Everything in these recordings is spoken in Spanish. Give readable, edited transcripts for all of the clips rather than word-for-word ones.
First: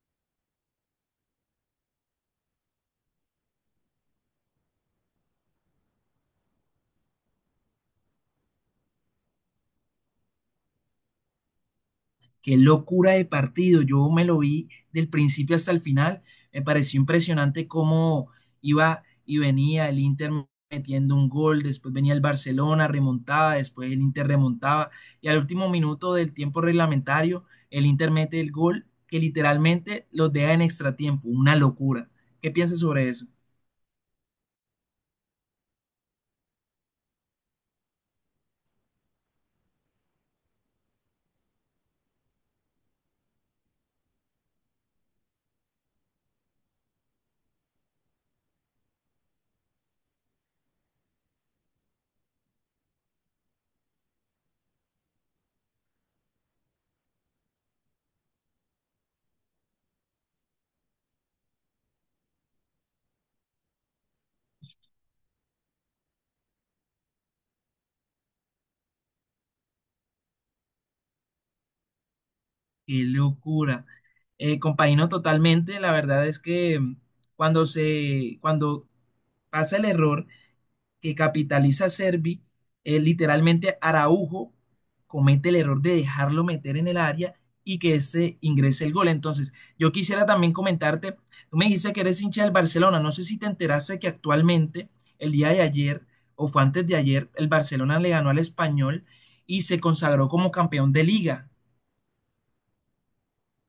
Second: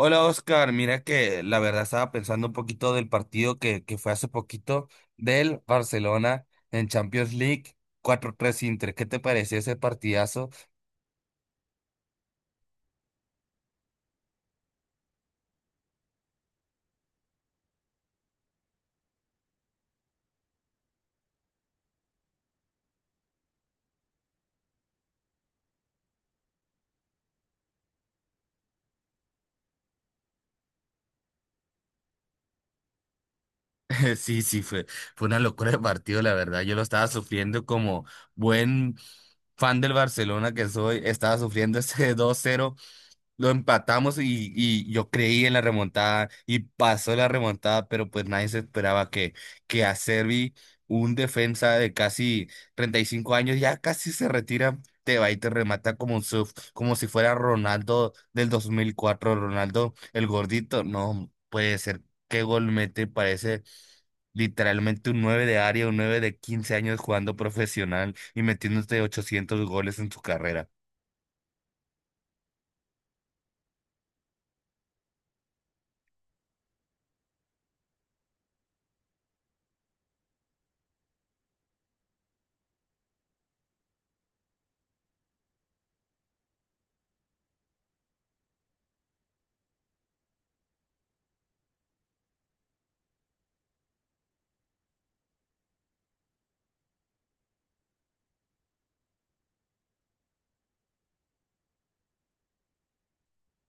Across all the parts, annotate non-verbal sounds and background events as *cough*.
Hola Oscar, mira que la verdad estaba pensando un poquito del partido que fue hace poquito del Barcelona en Champions League 4-3 Inter. ¿Qué te pareció ese partidazo? Qué locura de partido. Yo me lo vi del principio hasta el final. Me pareció impresionante cómo iba y venía el Inter metiendo un gol, después venía el Barcelona, remontaba, después el Inter remontaba y al último minuto del tiempo reglamentario el Inter mete el gol que literalmente los deja en extratiempo. Una locura. ¿Qué piensas sobre eso? *laughs* Sí, sí, fue una locura de partido, la verdad. Yo lo estaba sufriendo como buen fan del Barcelona que soy. Estaba sufriendo *laughs* ese 2-0. Lo empatamos y yo creí en la remontada y pasó la remontada, pero pues nadie se esperaba que a Servi, un defensa de casi 35 años, ya casi se retira, te va y te remata como un surf, como si fuera Ronaldo del 2004 Ronaldo el gordito. No puede ser, qué gol mete, parece literalmente un 9 de área, un 9 de 15 años jugando profesional y metiéndose 800 goles en su carrera. Qué locura. Compañero, totalmente. La verdad es que cuando pasa el error que capitaliza a Servi. Literalmente Araujo comete el error de dejarlo meter en el área y que ese ingrese el gol. Entonces, yo quisiera también comentarte, tú me dijiste que eres hincha del Barcelona, no sé si te enteraste que actualmente, el día de ayer o fue antes de ayer, el Barcelona le ganó al Español y se consagró como campeón de liga.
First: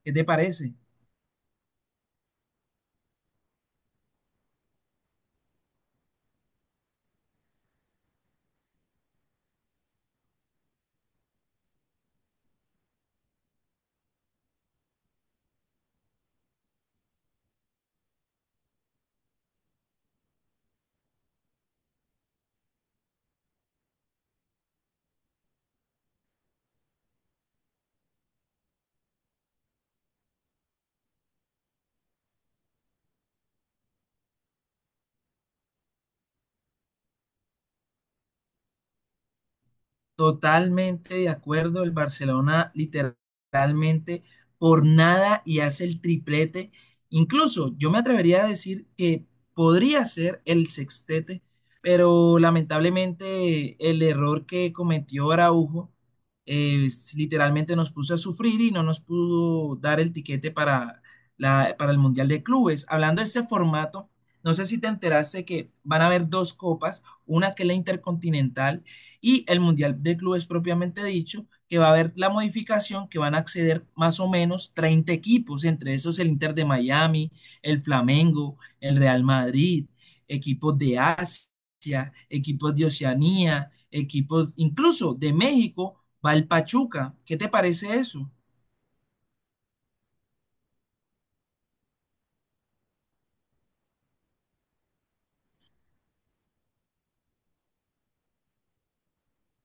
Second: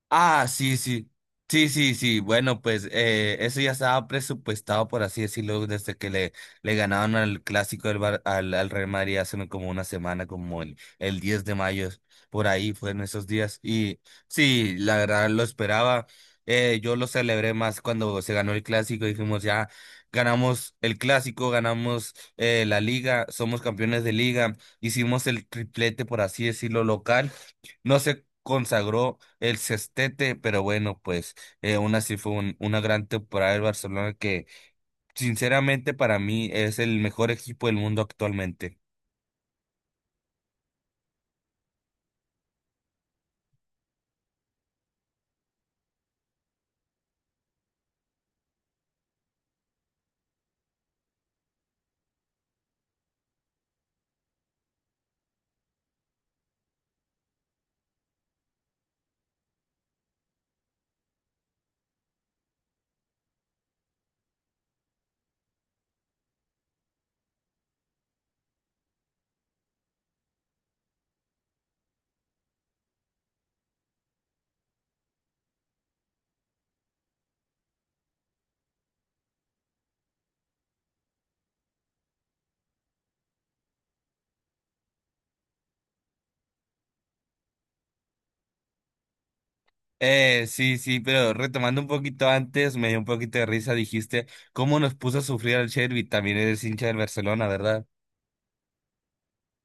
¿Qué te Ah, parece? sí, sí. Sí, sí, sí. Bueno, pues eso ya estaba presupuestado, por así decirlo, desde que le ganaron al clásico del al Real Madrid hace como una semana, como el 10 de mayo, por ahí fueron esos días. Y sí, la verdad lo esperaba. Yo lo celebré más cuando se ganó el clásico. Dijimos, ya ganamos el clásico, ganamos la liga, somos campeones de liga, hicimos el triplete, por así decirlo, local. No se consagró el sextete, pero bueno, pues aún así fue una gran temporada del Barcelona que sinceramente para mí es el mejor equipo del mundo actualmente. Totalmente de acuerdo, el Barcelona literalmente por nada y hace el triplete. Incluso yo me atrevería a decir que podría ser el sextete, pero lamentablemente el error que cometió Araujo, literalmente nos puso a sufrir y no nos pudo dar el tiquete para el Mundial de Clubes. Hablando de ese formato, no sé si te enteraste que van a haber dos copas, una que es la Intercontinental y el Mundial de Clubes propiamente dicho, que va a haber la modificación que van a acceder más o menos 30 equipos, entre esos el Inter de Miami, el Flamengo, el Real Madrid, equipos de Asia, equipos de Oceanía, equipos incluso de México, va el Pachuca. ¿Qué te parece eso? Sí, sí, pero retomando un poquito antes, me dio un poquito de risa, dijiste cómo nos puso a sufrir al Chervi, también eres hincha del Barcelona, ¿verdad?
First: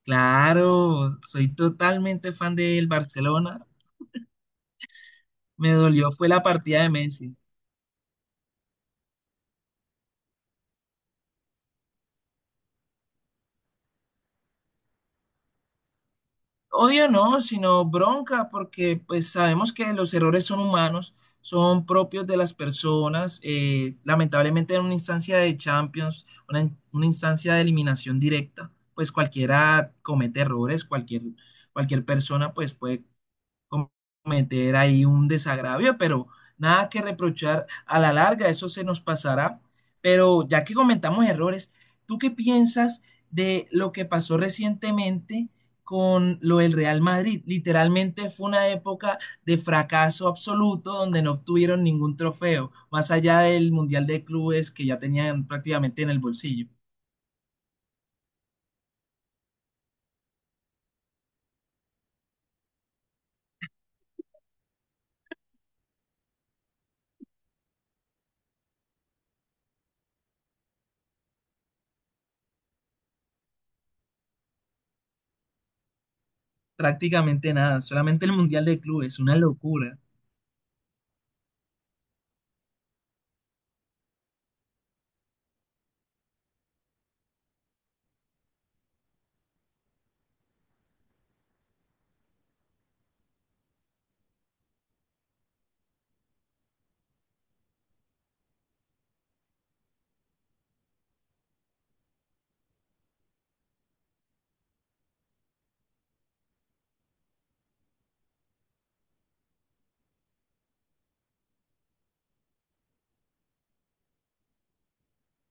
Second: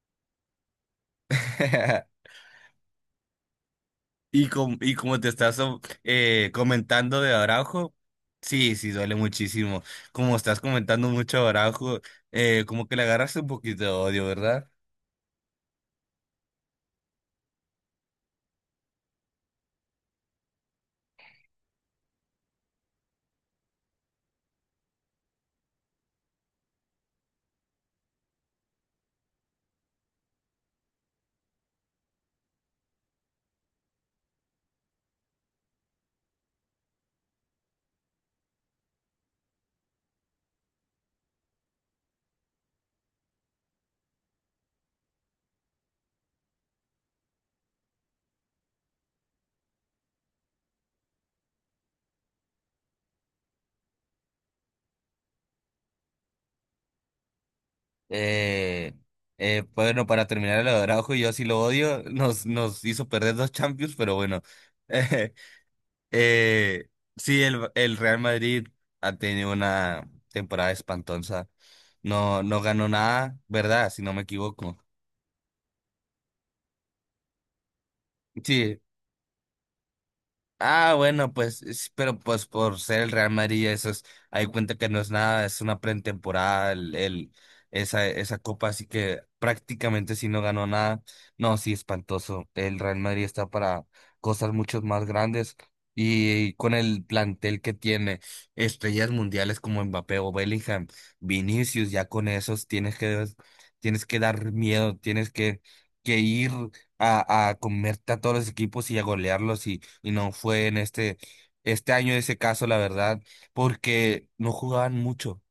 Claro, soy *laughs* totalmente fan del Barcelona. Y, como te estás Me dolió, fue la partida de comentando de Messi. Araujo, sí, sí, duele muchísimo. Como estás comentando mucho de Araujo, como que le agarraste un poquito de odio, ¿verdad? Odio no, sino bronca, porque pues sabemos que los errores son humanos, son propios de las personas. Eh, lamentablemente en una instancia de Champions, una instancia de eliminación directa, pues cualquiera comete errores, cualquier persona pues puede cometer ahí un desagravio, pero nada que reprochar a la larga, eso se nos pasará. Pero ya que comentamos errores, ¿tú qué piensas de lo que pasó recientemente con lo del Real Madrid? Literalmente fue una época de fracaso absoluto donde no obtuvieron ningún trofeo, más allá del Mundial de Clubes que ya tenían prácticamente en el bolsillo. Eh, bueno, para terminar el de Araujo, yo sí lo odio, nos hizo perder dos Champions, pero bueno. *laughs* Eh, eh, sí, el Real Madrid ha tenido una temporada espantosa. No, no ganó nada, ¿verdad? Si no me equivoco. Prácticamente nada, solamente el Mundial Sí, de Clubes, una locura. ah, bueno, pues, pero pues por ser el Real Madrid, eso es, hay cuenta que no es nada, es una pretemporada, esa copa, así que prácticamente si no ganó nada, no, sí, espantoso. El Real Madrid está para cosas mucho más grandes y, con el plantel que tiene, estrellas mundiales como Mbappé o Bellingham, Vinicius, ya con esos tienes que dar miedo, tienes que ir a comerte a todos los equipos y a golearlos y no fue en este año ese caso, la verdad, porque no jugaban mucho.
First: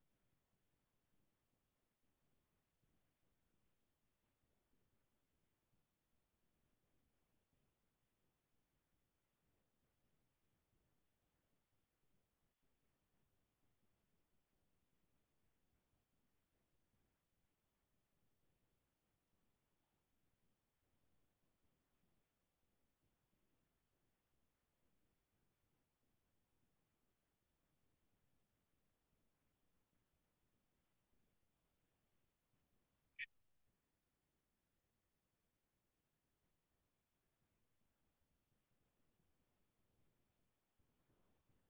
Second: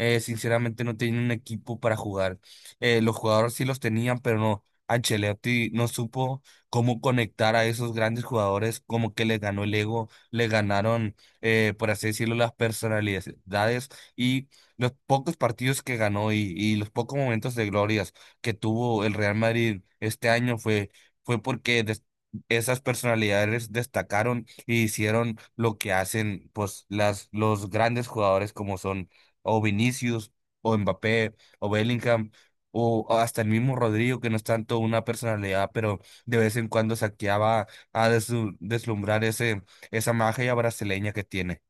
Sinceramente no tenían un equipo para jugar. Los jugadores sí los tenían, pero no. Ancelotti no supo cómo conectar a esos grandes jugadores, como que les ganó el ego, le ganaron, por así decirlo, las personalidades y los pocos partidos que ganó y los pocos momentos de glorias que tuvo el Real Madrid este año fue porque esas personalidades destacaron y hicieron lo que hacen pues las los grandes jugadores como son o Vinicius o Mbappé o Bellingham o hasta el mismo Rodrigo que no es tanto una personalidad, pero de vez en cuando saqueaba a deslumbrar ese esa magia brasileña que tiene.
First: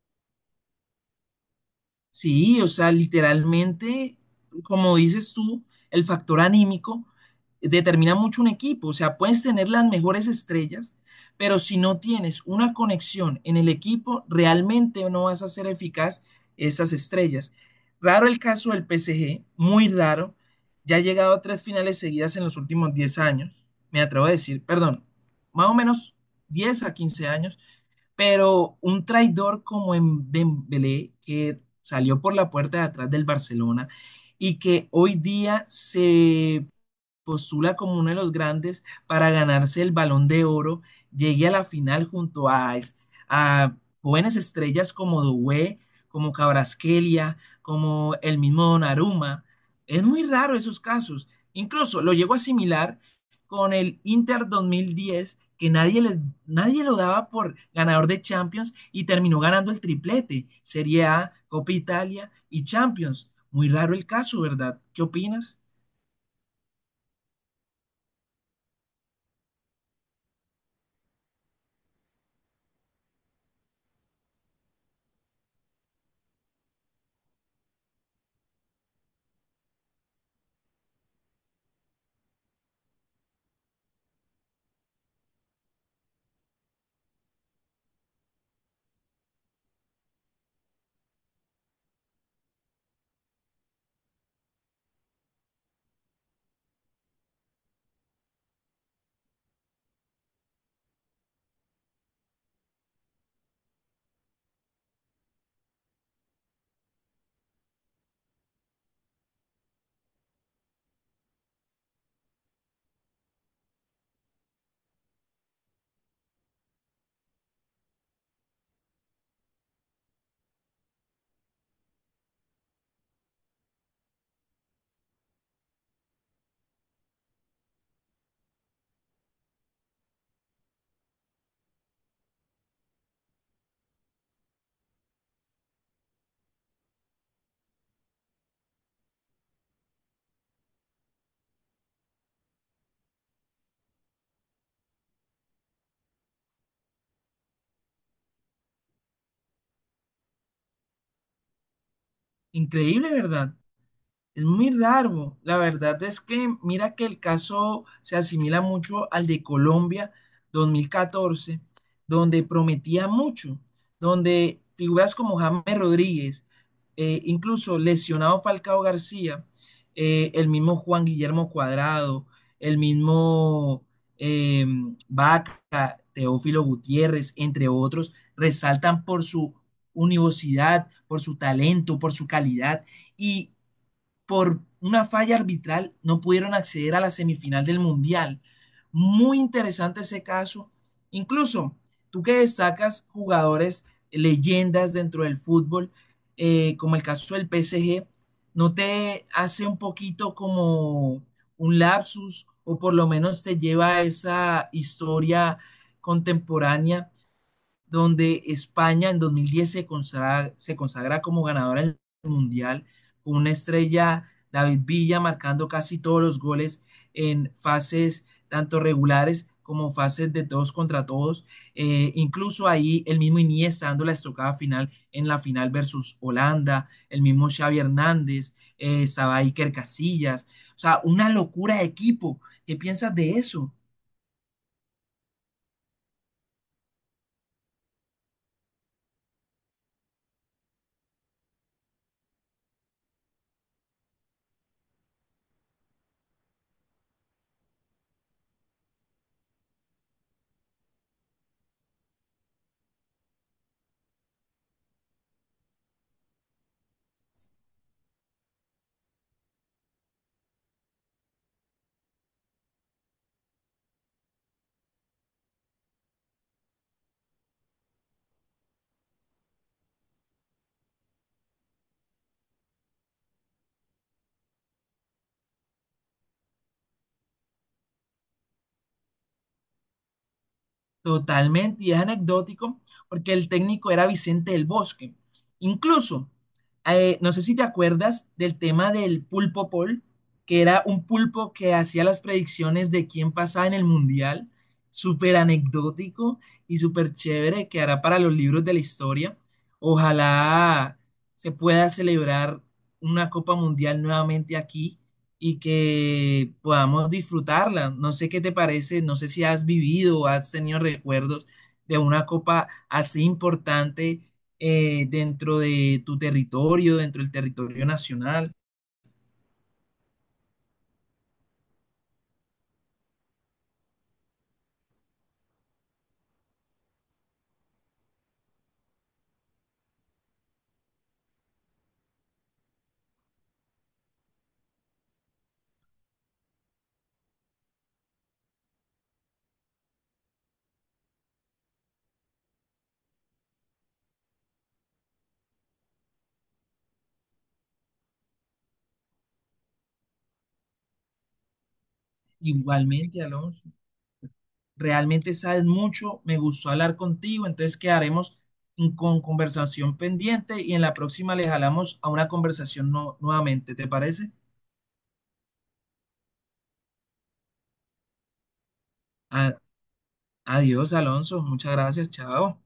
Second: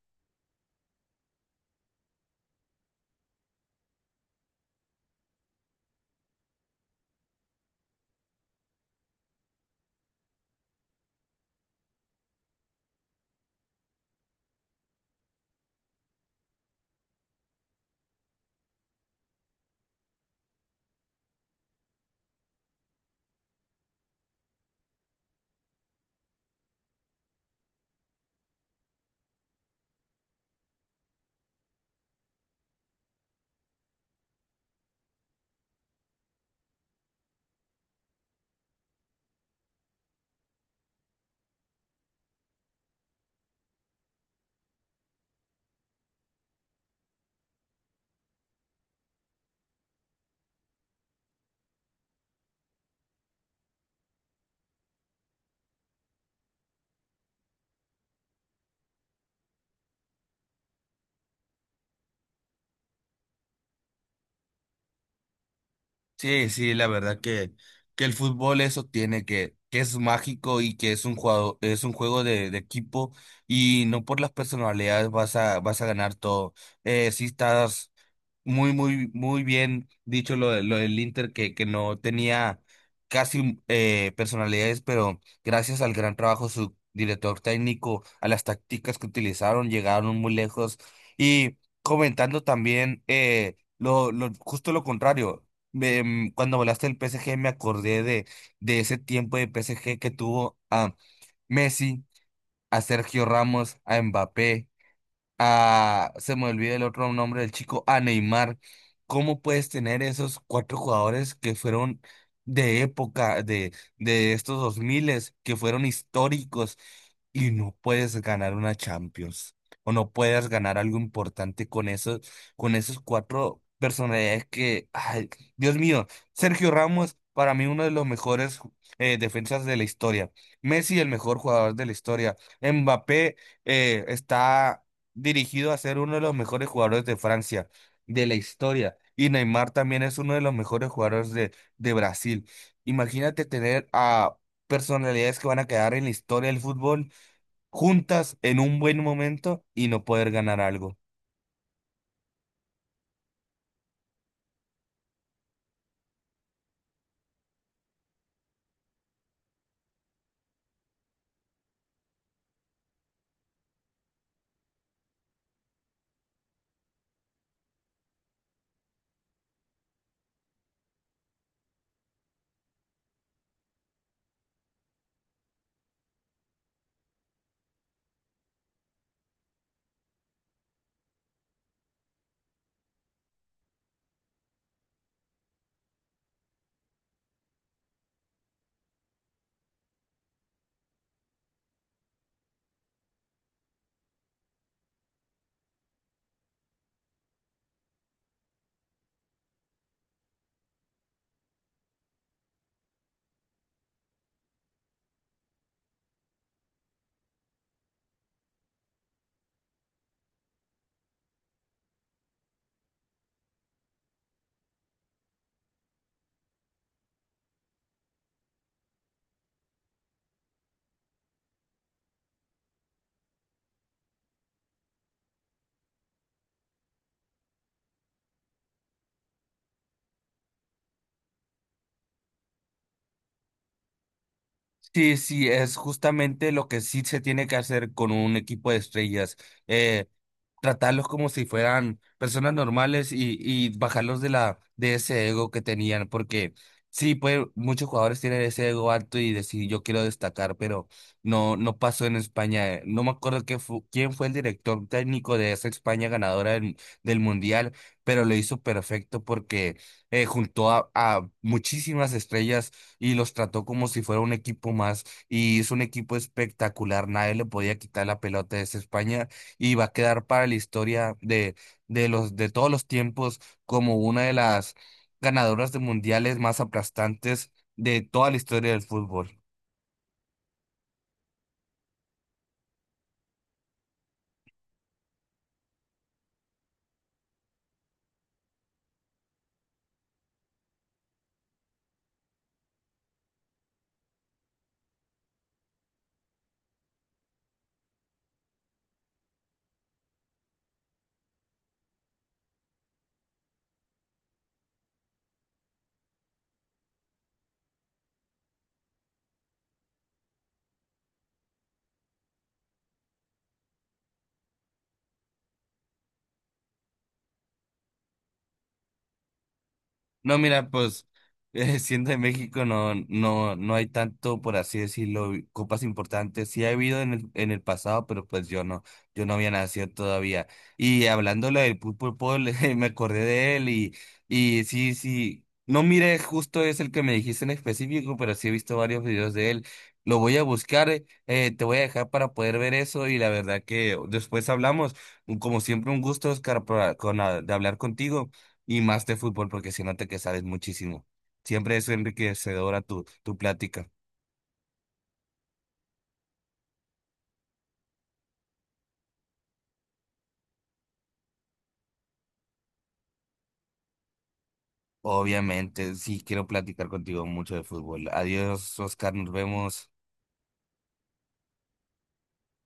Sí, o sea, literalmente, como dices tú, el factor anímico determina mucho un equipo. O sea, puedes tener las mejores estrellas, pero si no tienes una conexión en el equipo, realmente no vas a ser eficaz esas estrellas. Raro el caso del PSG, muy raro. Ya ha llegado a tres finales seguidas en los últimos 10 años, me atrevo a decir, perdón, más o menos 10 a 15 años. Pero un traidor como en Dembélé, que salió por la puerta de atrás del Barcelona y que hoy día se postula como uno de los grandes para ganarse el Balón de Oro, llegue a la final junto a jóvenes estrellas como Doué, como Cabrasquelia, como el mismo Donnarumma. Es muy raro esos casos. Incluso lo llego a asimilar con el Inter 2010, que nadie lo daba por ganador de Champions y terminó ganando el triplete, Serie A, Copa Italia y Champions. Muy raro el caso, ¿verdad? ¿Qué opinas? Sí, sí, la verdad que el fútbol eso tiene que es mágico y que es un juego de equipo y no por las personalidades vas a ganar todo. Sí estás muy, muy, muy bien dicho lo del Inter que no tenía casi personalidades, pero gracias al gran trabajo de su director técnico, a las tácticas que utilizaron, llegaron muy lejos. Y comentando también justo lo contrario cuando volaste el PSG me acordé de ese tiempo de PSG que tuvo a Messi, a Sergio Ramos, a Mbappé a, se me olvida el otro nombre del chico, a Neymar. ¿Cómo puedes tener esos cuatro jugadores que fueron de época, de estos dos miles, que fueron históricos y no puedes ganar una Champions? O no puedes ganar algo importante con esos cuatro personalidades que, ay, Dios mío, Sergio Ramos, para mí uno de los mejores defensas de la historia. Messi, el mejor jugador de la historia. Mbappé está dirigido a ser uno de los mejores jugadores de Francia, de la historia. Y Neymar también es uno de los mejores jugadores de Brasil. Imagínate tener a personalidades que van a quedar en la historia del fútbol juntas en un buen momento y no poder ganar algo. Increíble, ¿verdad? Es muy raro. La verdad es que mira que el caso se asimila mucho al de Colombia 2014, donde prometía mucho, donde figuras como James Rodríguez, incluso lesionado Falcao García, el mismo Juan Guillermo Cuadrado, el mismo, eh, Vaca, Teófilo Gutiérrez, entre otros, resaltan por su universidad, por su talento, por su calidad y por una falla arbitral no pudieron acceder a la semifinal del Mundial. Muy interesante ese caso. Incluso tú que destacas jugadores, leyendas dentro del fútbol, como el caso del PSG, ¿no te hace un poquito como un lapsus o por lo menos te lleva a esa historia contemporánea donde España en 2010 se consagra como ganadora del Mundial, con una estrella David Villa marcando casi todos los goles en fases tanto regulares como fases de todos contra todos. Incluso ahí el mismo Iniesta dando la estocada final en la final versus Holanda, el mismo Xavi Hernández, estaba Iker Casillas. O sea, una locura de equipo. ¿Qué piensas de eso? Sí, sí, es justamente lo que sí se tiene que hacer con un equipo de estrellas. Eh, Tratarlos como si fueran personas normales y bajarlos de de ese ego que tenían, porque sí, pues muchos jugadores tienen ese ego alto y decir yo quiero destacar, pero no, no pasó en España. No me acuerdo quién fue el director técnico de esa España ganadora del Mundial, pero lo hizo perfecto porque juntó a muchísimas estrellas y los trató como si fuera un equipo más y hizo un equipo espectacular. Nadie le podía quitar la pelota de esa España y va a quedar para la historia de todos los tiempos como una de las ganadoras de mundiales más aplastantes de toda la historia del fútbol. Totalmente, y es anecdótico porque el técnico era Vicente del Bosque. Incluso, no sé si te acuerdas del tema del pulpo Paul, que era un pulpo que hacía las predicciones de quién pasaba en el mundial, súper anecdótico y súper chévere, que hará para los libros de la historia. Ojalá se pueda celebrar una Copa Mundial nuevamente aquí y que podamos disfrutarla. No sé qué te parece, no sé si has vivido o has tenido recuerdos de una copa así importante, dentro de tu territorio, dentro del territorio nacional. No, mira, pues *laughs* siendo de México no, no, no hay tanto, por así decirlo, copas importantes. Sí ha habido en el pasado, pero pues yo no había nacido todavía. Y hablándole del Pulpo Paul, *laughs* me acordé de él y sí, sí, no miré justo es el que me dijiste en específico, pero sí he visto varios videos de él. Lo voy a buscar, te voy a dejar para poder ver eso y la verdad que después hablamos. Como siempre, un gusto, Oscar, de hablar contigo y más de fútbol porque siento que sabes muchísimo. Siempre es enriquecedora Igualmente, tu Alonso, plática. realmente sabes mucho, me gustó hablar contigo, entonces quedaremos con conversación pendiente y en la próxima le jalamos a una conversación nuevamente, ¿te parece? Obviamente, sí quiero platicar contigo mucho de fútbol. Adiós, Oscar, nos A- vemos. Adiós, Alonso, muchas gracias, chao.